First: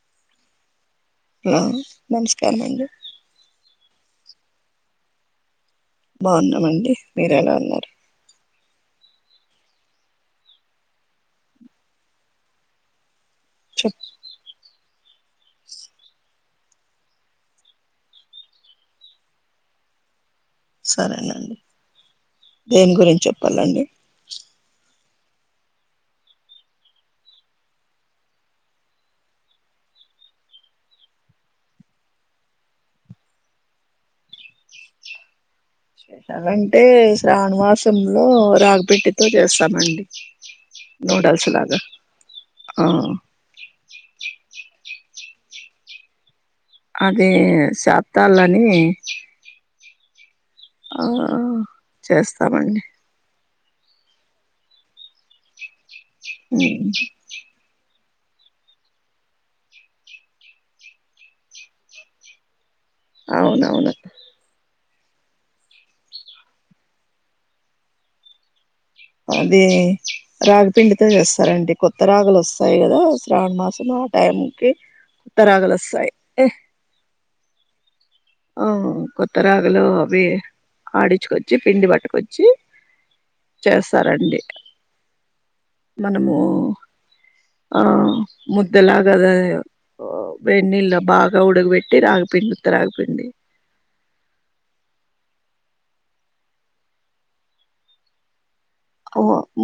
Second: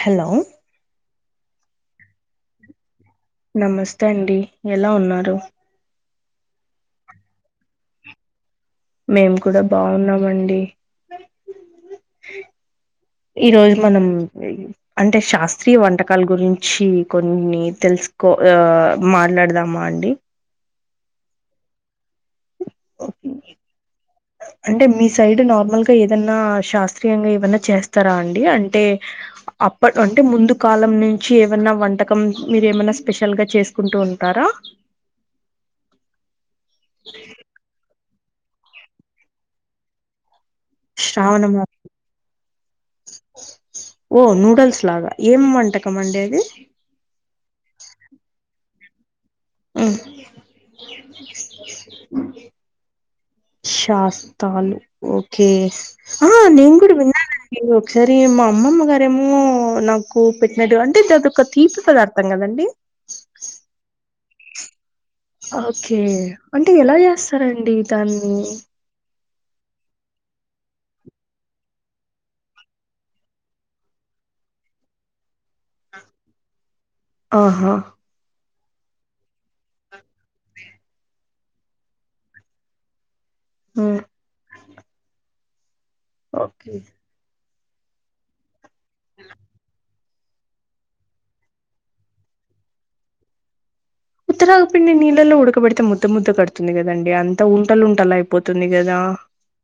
Hello hello నమస్కారం అండి నమస్తే అండి ఎలా ఉన్నారు బాగున్నామండి మీరు ఎలా ఉన్నారు మేము కూడా బాగున్నామండి ఈ రోజు చెప్ మనం అంటే శాస్త్రీయ వంటకాల గురించి కొన్ని తెలుసుకో ఆ మాట్లాడదామా అండి సరేనండి దేని గురించి ఓకే, చెప్పాలండి అంటే మీ సైడ్ నార్మల్ గా ఏదన్నా శాస్త్రీయంగా ఏవన్నా చేస్తారా అండి అంటే అప్పడు అంటే ముందు కాలం నుంచి ఏమైన్నా వంటకం మీరు ఏమైన్నా స్పెషల్ గా చేసుకుంటూ ఉంటారా స్పెషల్ అంటే శ్రావణమాసంలో రాగి పిండితో చేస్తామండి నూడల్స్ శ్రావణమా లాగా ఆ ఓ నూడల్స్ లాగా ఏం వంటకం అండి అది అది సాద్దాలని ఉం ఆ చేస్తామండి శాస్తలు ఓకే ఆ నేను ఉమ్, కూడా విన్నానండీ ఇ ఒకసారి మా అమ్మమ్మ గారేమో నాకు పెట్టినట్టు అంటేదో ఒక తీపి పదార్థం కదండి అవునవును ఓకే అంటే ఎలా చేస్తారండి దాన్ని అది రాగీపిండితో చేస్తారండి కొత్త రాగులు వస్తాయి కదా శ్రావణ్ మాసం లో ఆ టైం కి కొత్త రాగులు వస్తాయి ఆహా ఆ కొత్త రాగలు అవి ఆడిచుకో చ్చి పిండి పట్టుకొచ్చి మ్మ్ చేస్తారండి మనము ఓకే ఆ ముద్దలాగ ఓ వేడి నీళ్లలో బాగా ఉడగబెట్టి రాగిపిండి ఉత్త రాగీ పిండి ఉత్త రాగీ పిండి నీళ్ళలో ఉడకబడితే ముద్ద ముద్ద కడుతుంది కదండి అంతా ఉంటలు ఉంటలు అయిపోతుంది కదా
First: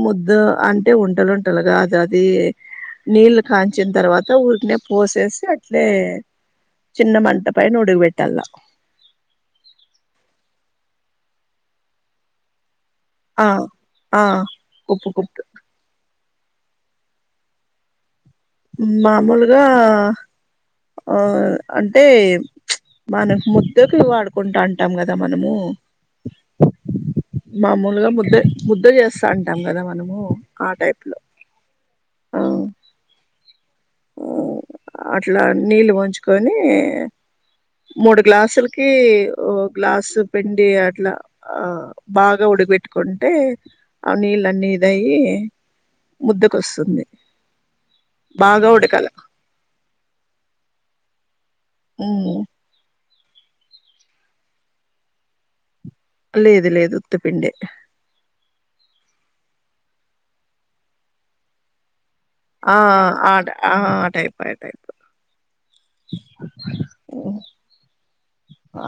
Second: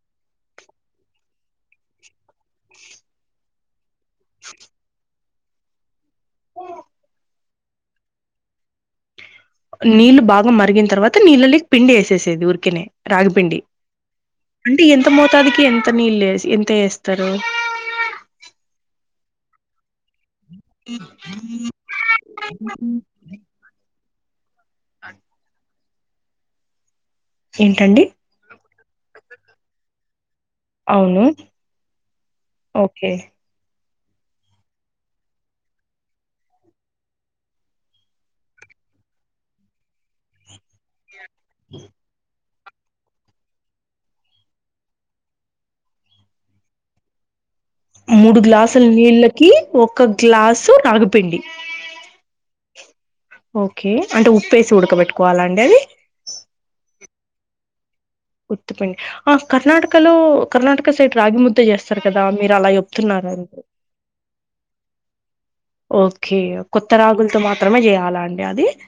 ముద్ద అంటే ఉంటలుంటలు కాదు అది నీళ్ళు కాంచిన తర్వాత ఊరికినే పోసేసి అట్లే చిన్న మంట పైన ఉడకబెట్టల నీళ్ళు బాగా మరిగిన తర్వాత నీళ్ళకి పిండి వేసేసేది ఉరికినే ఆ రాగిపిండి ఆ అంటే కుప్పు ఎంత కుప్పు మోతాదికి ఎంత నీళ్ళు ఎంత వేస్తారు మామూలుగా ఆ అంటే మన ము ద్దకి వాడుకుంటంటాం కదా మనము ఏంటండి మామూలుగా ముద్ద ముద్ద చేస్తాంటాం కదా మనము ఆ టైప్ లో అవును ఓకే ఉమ్ అట్లా నీళ్ళు వంచుకొని మూడు గ్లాసులకి ఓ గ్లాసు పిండి అట్లా ఆ బాగా ఉడకపెట్టు కుంటే ఆ నీళ్లన్నీ ఇదయ్యి ముద్దకొస్తుంది మూడు బాగా గ్లాసుల ఉడకాల నీళ్ళకి ఒక గ్లాసు రాగిపిండి ఉమ్మ్ ఓకే అంటే ఉప్పేసి ఉడకబెట్టుకోవాలాండి అది లేదు లేదు ఉత్తిపిండే ఉత్తిపిండి ఆ కర్ణాటకలో కర్ణాటక సైట్ రాగి ముద్ద చే స్తారు కదా మీరు అలా ఆ ఆ ట చెప్తున్నారండి ఆ టైప్ ఆ టైప్ ఓకే కొత్త హ్మ్. రాగులతో మాత్రమే చేయాలా అండి అది ఆ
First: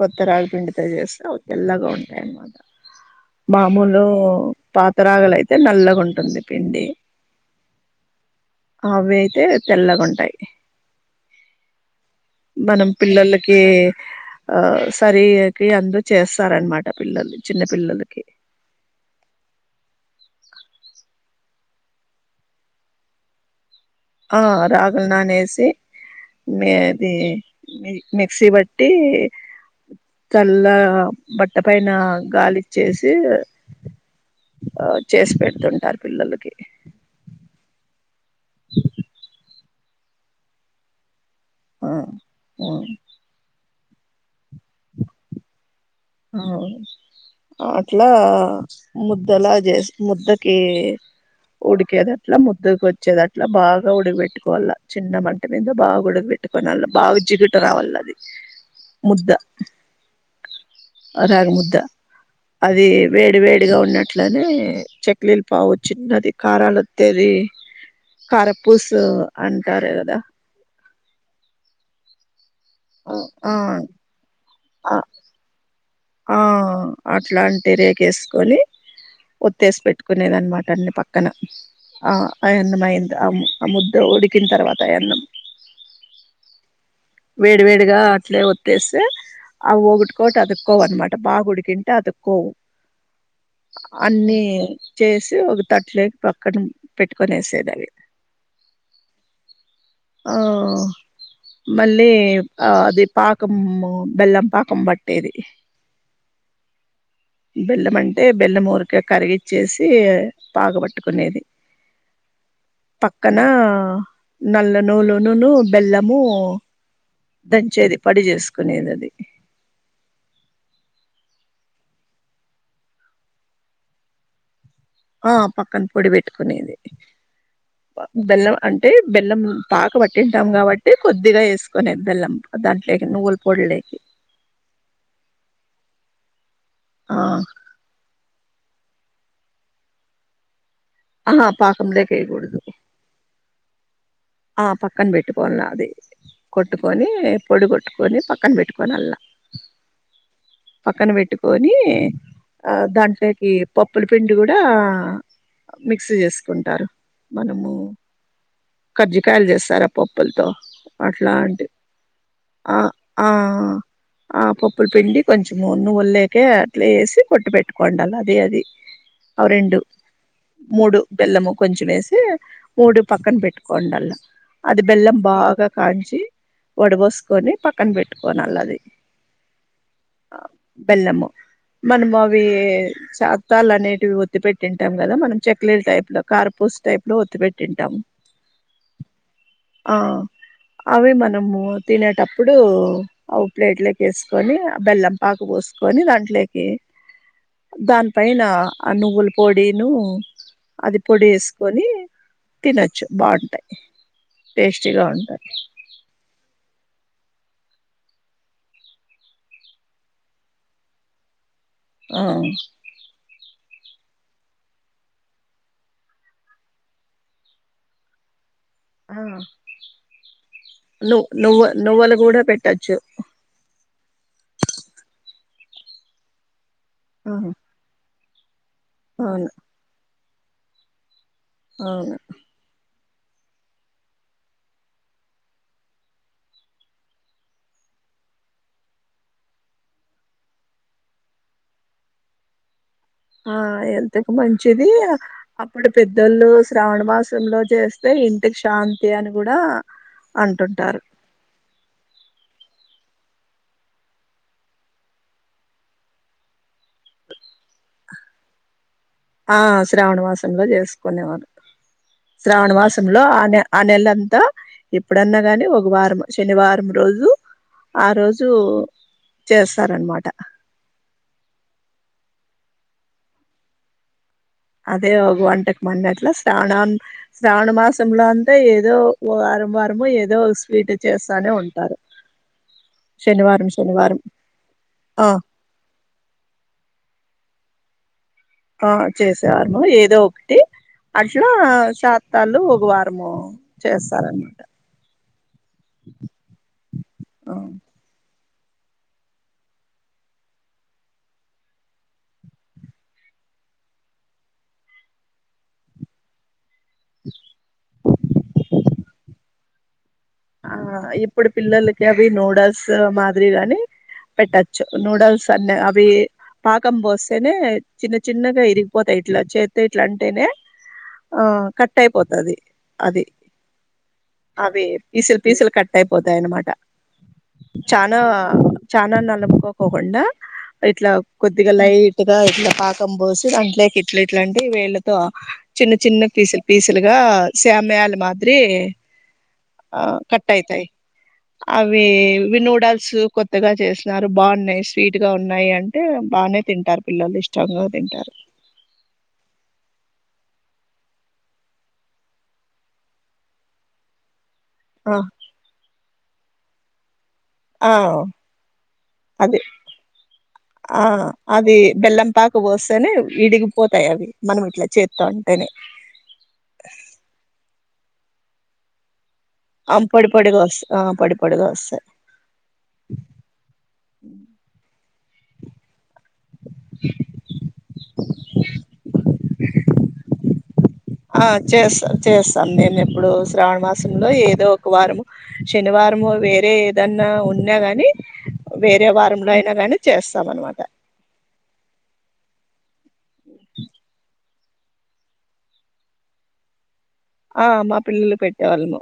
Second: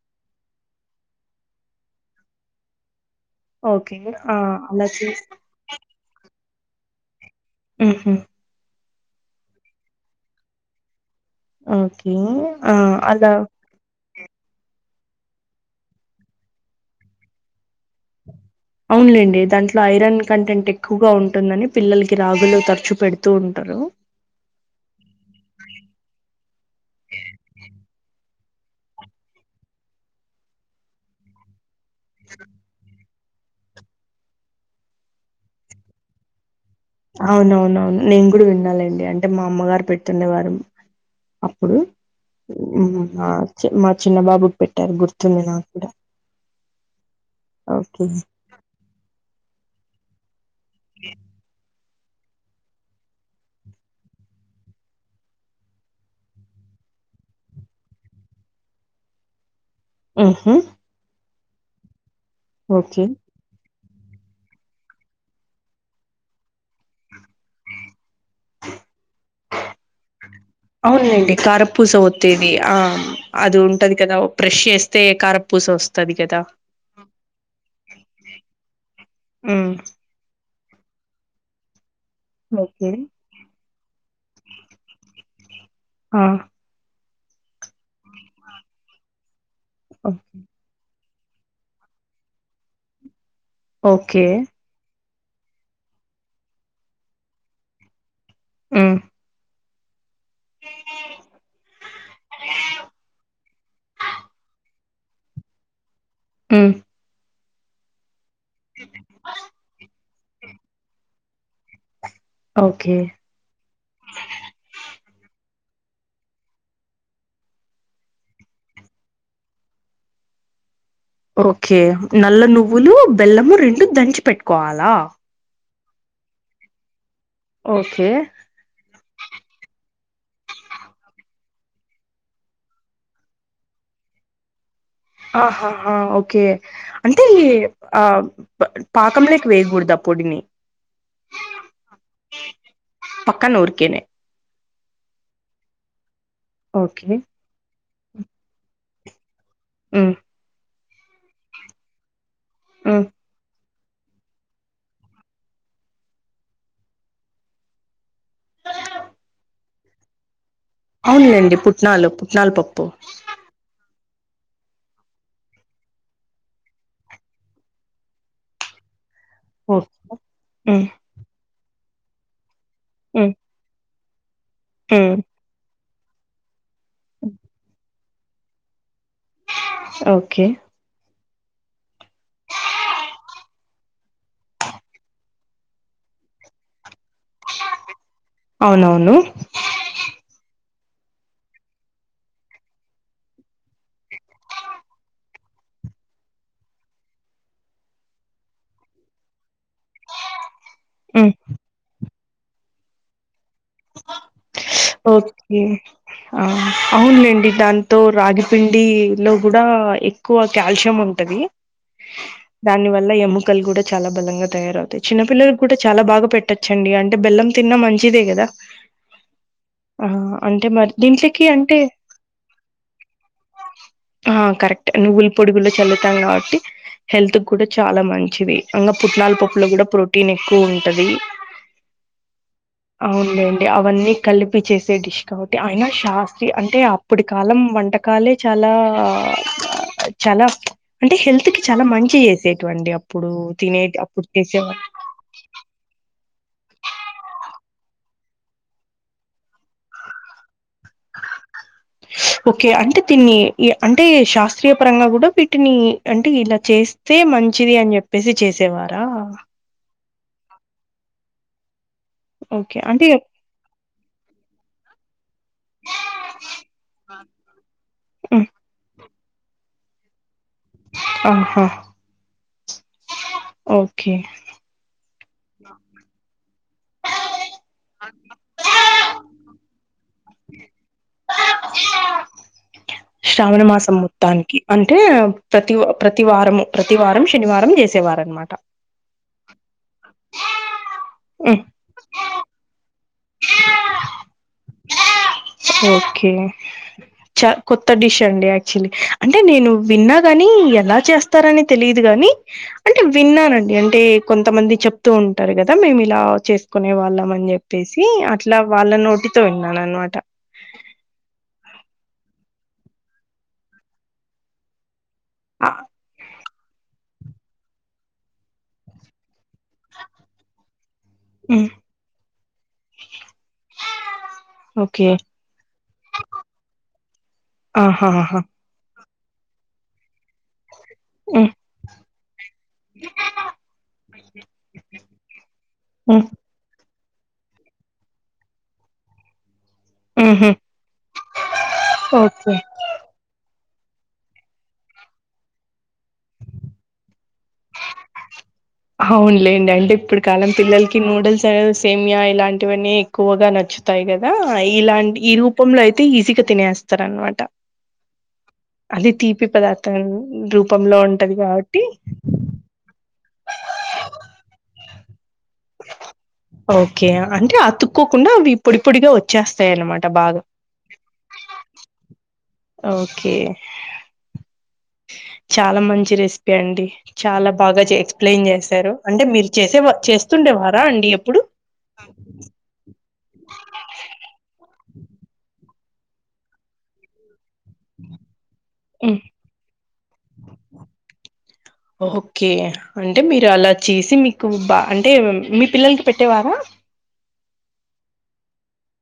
కొత్త రాగిపిండితో చేస్తే అవి తేల్లాగా ఉంటాయి అనమాట ఓకే మామూలు ఆ అలా పాత చేసి రాగులయితే నల్లగా ఉంటుంది పిండి మ్మ్ఉహ్మ్ అవి అయితే తెల్లగుంటాయి ఓకే ఆ మనం అలా పిల్లలకి ఆ సరికి అందు చేస్తారనమాట పిల్లలు చిన్న పిల్లలకి అవునులేండి దాంట్లో ఐరన్ కంటెంట్ ఎక్కువగా ఉంటుందని పిల్లలకి రాగులు తరచు పెడుతూ ఉంటారు ఆ రాగులు నానేసి మి ఇది మిక్సీ బట్టి తెల్ల బట్ట పైన గాలిచ్చే సి ఆ చేసి పెడుతుంటారు పిల్లలకి అవునవునవును నేను కూడా వినాలేండి అంటే మా అమ్మగారు పెడుతుండేవారు అప్పుడు ఆ మా చిన్న బాబుకి పెట్టారు గుర్తుంది నాకు కూడా అవును అ ఓకే అట్లా ముద్దలా చేసి ముద్దకి ఇ ఉడికేదట్లా ముద్దుకు వచ్చేదట్లా బాగా ఉడక పెట్టుకోవాల చిన్న మంట మీద బాగా ఉడకబె టుకునల్ల బాగ జిగుట రావలది ముద్ద మ్మ్ఉమ్మ్ రాగిముద్ద అది ఓకే వేడి వేడిగా ఉన్న ట్లనే చెక్లీలు పావు చిన్నది కారాలొత్తేది కరపూసు అంటారు కదా అవును లేండి కారపూస ఓ త్తేది ఆ ఆ అది ఉంటాది కదా ప్రెస్ ఆ చేస్తే కారపూస వస్తది కదా ఆ అట్లాంటి రేకేసుకొని ఉమ్ ఒత్తేసి పెట్టు కునేదినమాట అన్ని పక్కన ఆ ఓకే అన్నమైందా ఆ ముద్ద ఉడికిన తర్వాత ఆ యన్నం ఆ వేడి వేడిగా అట్లే ఒత్తేసే ఆ ఒకొటికి ఒకటి అతు క్కోవు అనమాట బాగా ఉండికింటే అతుక్కోవు ఓకే అన్నీ చేసి ఒక తట్లేట్ పక్కన పెట్టుకొనేసేది అవి. ఉ ఆ మళ్ళీ ఆ అది పాకం బెల్లం పాకం బ ట్టేది. ఉ బెల్లం అంటే బెల్లం ఊరికే కరిగిచ్చేసి పాగ పట్టుకునేది. ఓకే క్కనా నల్ల నువ్వులులునూ, బెల్లము దంచేది పొడి చేసుకునేది అది. ఓకే నల్ల నువ్వులు, బెల్లము రెండు దంచి పెట్టుకోవాలా. ఆ పక్కన పొడి పెట్టుకునేది, ఓకే బెల్లం అంటే బెల్లం పాక పట్టింటాం కాబట్టి కొద్దిగా ఎసుకునేది బెల్లం దాంట్లోకి నువ్వుల పొడిలోకి. ఆహాహ ఓకే ఆ అంటే ఈ ఆ పాకంలోకి వేయకూడదు ఆ పొడిని. ఆహా పాకంలోకి వేయకూడదు. పక్కన ఊరికేనే ఆ పక్కన పెట్టుకోవాల అది కొట్టుకొని ఓకే పొడి కొట్టుకొని పక్కన పెట్టుకొని అల్లా హ్ పక్కన పెట్టుకొని ఆ ఉమ్ దాంట్లోకి పప్పుల పిండి కూడా మిక్సి చేసుకుంటారు, మనము కర్జికాయలు చేస్తారు ఆ పప్పులతో అవునులేండి అట్లాంటి పుట్నాలు పుట్నాల ఆ పప్పు ఆ ఆ పప్పుల పిండి కొంచెం నువ్వులోకి అట్లా ఏసి కొట్టి పెట్టుకొండాల అదే అది అవి రెండు, ఓకే ఉమ్ మూడు బెల్లము కొంచెం ఏసి మూడు ఉమ్ పక్కన పెట్టు కొండల్లా అది ఉమ్ బెల్లం బాగా కాంచి వడ పోసుకొని పక్కన పెట్ కోనాలది. ఓకే బెల్లము మనము అవీ చాత్తాలు అనేటివి ఒత్తిపెట్టింటాం కదా మనం చెక్లిల టైప్ లో కార్పూస టైప్లో ఒత్తి పెట్టింటాము. అవునవును. ఆ అవి మనము తినేటప్పుడు ఓ ప్లేట్లోకి ఏసుకొని, ఆ బెల్లం పాక పోసుకొని దాంట్లోకి దాని పైన ఆ నువ్వుల పొడిను అది పొడి ఉమ్ వేసుకొని తినొచ్చు బావుం ఓకే ఆ అవలేండి దాంతో రాగిపిండి లో కూడా ఎ ఎక్కువ కాల్షియం ఉంటది ఆ దాని వల్ల ఎము కలు కూడా చాలా బలంగా తయారవుతాయి. చిన్న పిల్లలకు కూడా చాలా బాగా పెట్టచ్చండి అంటే బెల్లం తిన్నా మంచిదే కదా. ఆ ఆ అంటే మరి ను దీంట్లోకి నువ్వ అంటే నువ్వలు కూడా పెట్టచ్చు. ఆ కరెక్ట్ నువ్వుల పొడికూడా చల్లుతాం కాబట్టి హెల్త్ అవును కూడా చాలా మంచిది ఇంగా పుట్నాల పప్పులు కూడా ప్రోటీన్ ఎక్కువ ఉంటది, అవును అవును లేండి అవన్నీ కలిపి చేసే డిష్ కాబట్టి అయిన శాస్త్రి అంటే అప్పుటి కాలం వంట కాలే చాలా చాలా అంటే హెల్త్ కి చాలా మంచి చేసేటువండి అప్ ఆ హెల్త్ కి మంచిది అప్పుడు పెద్దోళ్ళు శ్రావణ మాసంలో చేస్తే ఇంటికి శాంతి అని కూడా అంటుంటారు ఓకే అంటే దీన్ని అంటే శాస్త్రీయ పరంగా కూడా వీటిని అంటే ఇలా చేస్ తే మంచిది అని చెప్పేసి చేసేవారా శ్రావణమాసంలో చేసుకునేవారు ఓకే. అంటే శ్రావణవాసంలో ఆనే ఆ నెలంతా ఎప్పుడన్నా గాని ఒక వారం శనివారం రోజు ఆ హ్మ్. రోజు చేస్తారనమాట ఆహా ఓకే అదే ఒగ వంటకమన్నట్లా శ్రావణం శ్రావణ మాసంలో అన్ త ఏదో వారం వారము ఏదో ఒగ స్వీట్ చేస్తానే ఉంటారు శ్రావణ శనివారం మాసం శనివారం మొత్తానికి అంటే ఆ ప్రతి ప్రతివారము ప్రతివారం శనివారం చేసేవారనమాట ఆ చేసేవారము ఏదో ఒకటి అట్లా హ్మ్. సా తల్లు ఒక వారము చేస్తారనమాట ఓకే చ కొత్త డిష్ అండి ఐ అంటే నేను విన్నా గాని ఎలా చేస్తారని తెలియదు గాని అంటే విన్నానండి అంటే కొంతమంది చెప్తూ ఉంటారు కదా మేము ఇలా చేస్త్ కొనే వాళ్ళం అని చెప్పేసి అట్లా వాళ్ళ నోటితో విన్నాను అనమాట ఆ ఇప్పుడి పిల్లలకి అవి నూడల్స్ మాదిరి గాని పెట్టచ్ చ్చు నూడల్స్ ఆ! అన్న అవి పాకం పోస్తేనే చిన్న చిన్నగా ఇరిగిపోతాయ్ ఇట్లా చేత్ ఇట్లా అంటేనే ఆ హ్మ్. కట్ అయిపోతది అది అవి ఓకే పీసులు పీసులు కట్ అయిపోతాయనమాట చానా ఆహాహా చానా నలుపుకోకోకుండా ఇట్లా కొద్దిగా లైట్ గా ఇట్లా పాకం పోసి దాంట్లోకి ఇట్ల ఇట్లాంటే వేళ్ళతో చిన్న ఉహు చిన్న పీసులు పీసులుగా స్యామియాలు మాదిరి ఆ కట్ ఐతాయ్ అవి ఓకే వి నూడల్స్ కొ త్తగా చేసినారు బాగున్నాయి స్వీట్ గా ఉన్నాయి అంటే బానే తింటారు పిల్లలు ఇష్టంగా తింటారు అవునులేండి అంటే ఇప్పుడు కాలం పిల్లలకి నూడుల్స్ ఆ సేమియా ఇలాంటివన్నీ ఎక్కువగా నచ్చుత్ తాయి కదా ఆ ఇలాంటి ఈ రూపంలో అయితే ఈజీగా తినేస్తారనమాట ఆ అది తీపి పదార్థం రూపంలో ఆ ఉంటది అది కాబట్టి బెల్లం పాక పోస్తేనే ఇడిగిపోతాయి అవి మనం ఇట్లా చేత్తో అంటేనే ఓకే అంటే అతుక్కోకుండా అవి పొడి పొడిగా ఓచ్ చేస్తాయి ఆమ్ పొడి పొడిగా వస్తా ఆ పొడి పొడిగా వస్తాయి ఓకే చాలా మంచి రెసి పి అండి చాలా బాగా ఎక్స్ప్లెయిన్ చేశారు అంటే మీరు చేసేవార్ చేస్తుండే వార్ రా అండి ఎప్పుడు ఆ చేస్తా చేస్తాన్ నేను ఎప్పుడు శ్రావణ మాసంలో ఏదో ఒక్ వారము శనివారంము వేరే ఏదన్నా ఉన్ యినా గాని వేరే హ్మ్. వారంలో అయినా గాని చేస్తాం అనమాట ఓకే అంటే మీరు అలా చేసి మీకు బా అంటే మీ పిల్లలకి పెట్టేవారా ఆ మా పిల్లలకు పెట్టేవాళ్ళము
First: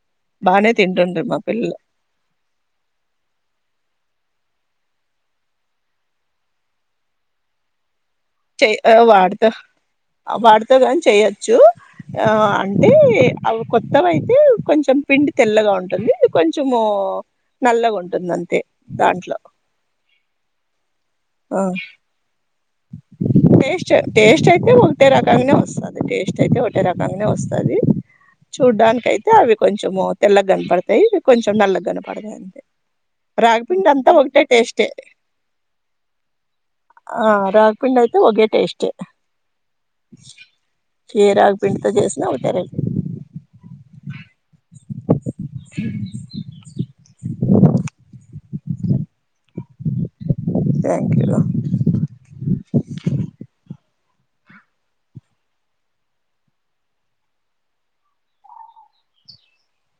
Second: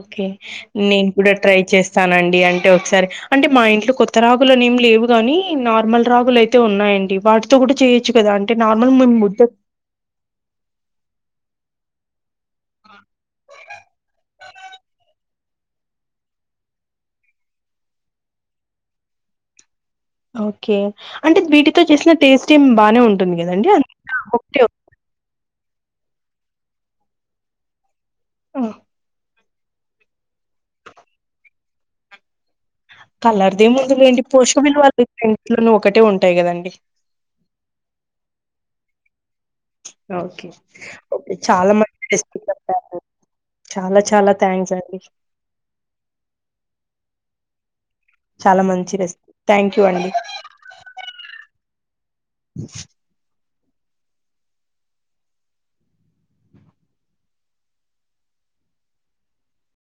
ఓకే బానే నేను తింటుండ్రు కూడా మా ట్రై పిల్లలు చేస్ స్తానండి అంటే ఒకసారి అంటే మా ఇంట్లో కొత్త రాగులనేమి లేవు గాని నార్మల్ రాగులై తే ఉన్నాయండి వాటితో కూడా చేయొచ్చు కదా అం చ్ వాటితో ఆ వాటితో కాని చెయ్యొచ్చు ఆ అంటే అవి కొత్తవయితే కొంచెం పిండి తెల్లగా ఉంటుంది ఇది కొంచెము నల్లగా ఉంటుంది అంతే దాంట్లో ఓకే అంటే ఆ వీటితో చేసిన టేస్ట్ ఏం బానే ఉంటుంది కదండి టేస్ట్ అ టేస్ట్ ఒకటే అయితే ఒకటే రకంగానేే వస్తది టేస్ట్ అయితే ఒకటే రకంగానే వస్తది ఆ! చూడ్డానికైతే అవి కొంచెము తెల్లగా కనపడుతాయి ఇవి కొంచెం నల్లగ కనపడుతాయి అంతే రాగిపిండి కళ్ళర్దేముంది అంతా లేంటి ఒకటే పోషక టేస్టే విలువల్ దంట్లోను ఒకటే ఉంటాయి కదండి ఆ రఘపిిండి అయితే ఒకే టేస్ట్ ఓకే ే చాలా రాగిపిండితో మంచి చేసినా రేసీపీ ఒకటే చెప్పారు చాలా చాలా థ్యాంక్స్ అండి చాలా మంచి రేసిపి థ్యాంక్ యూ అండి థ్యాంక్ యూ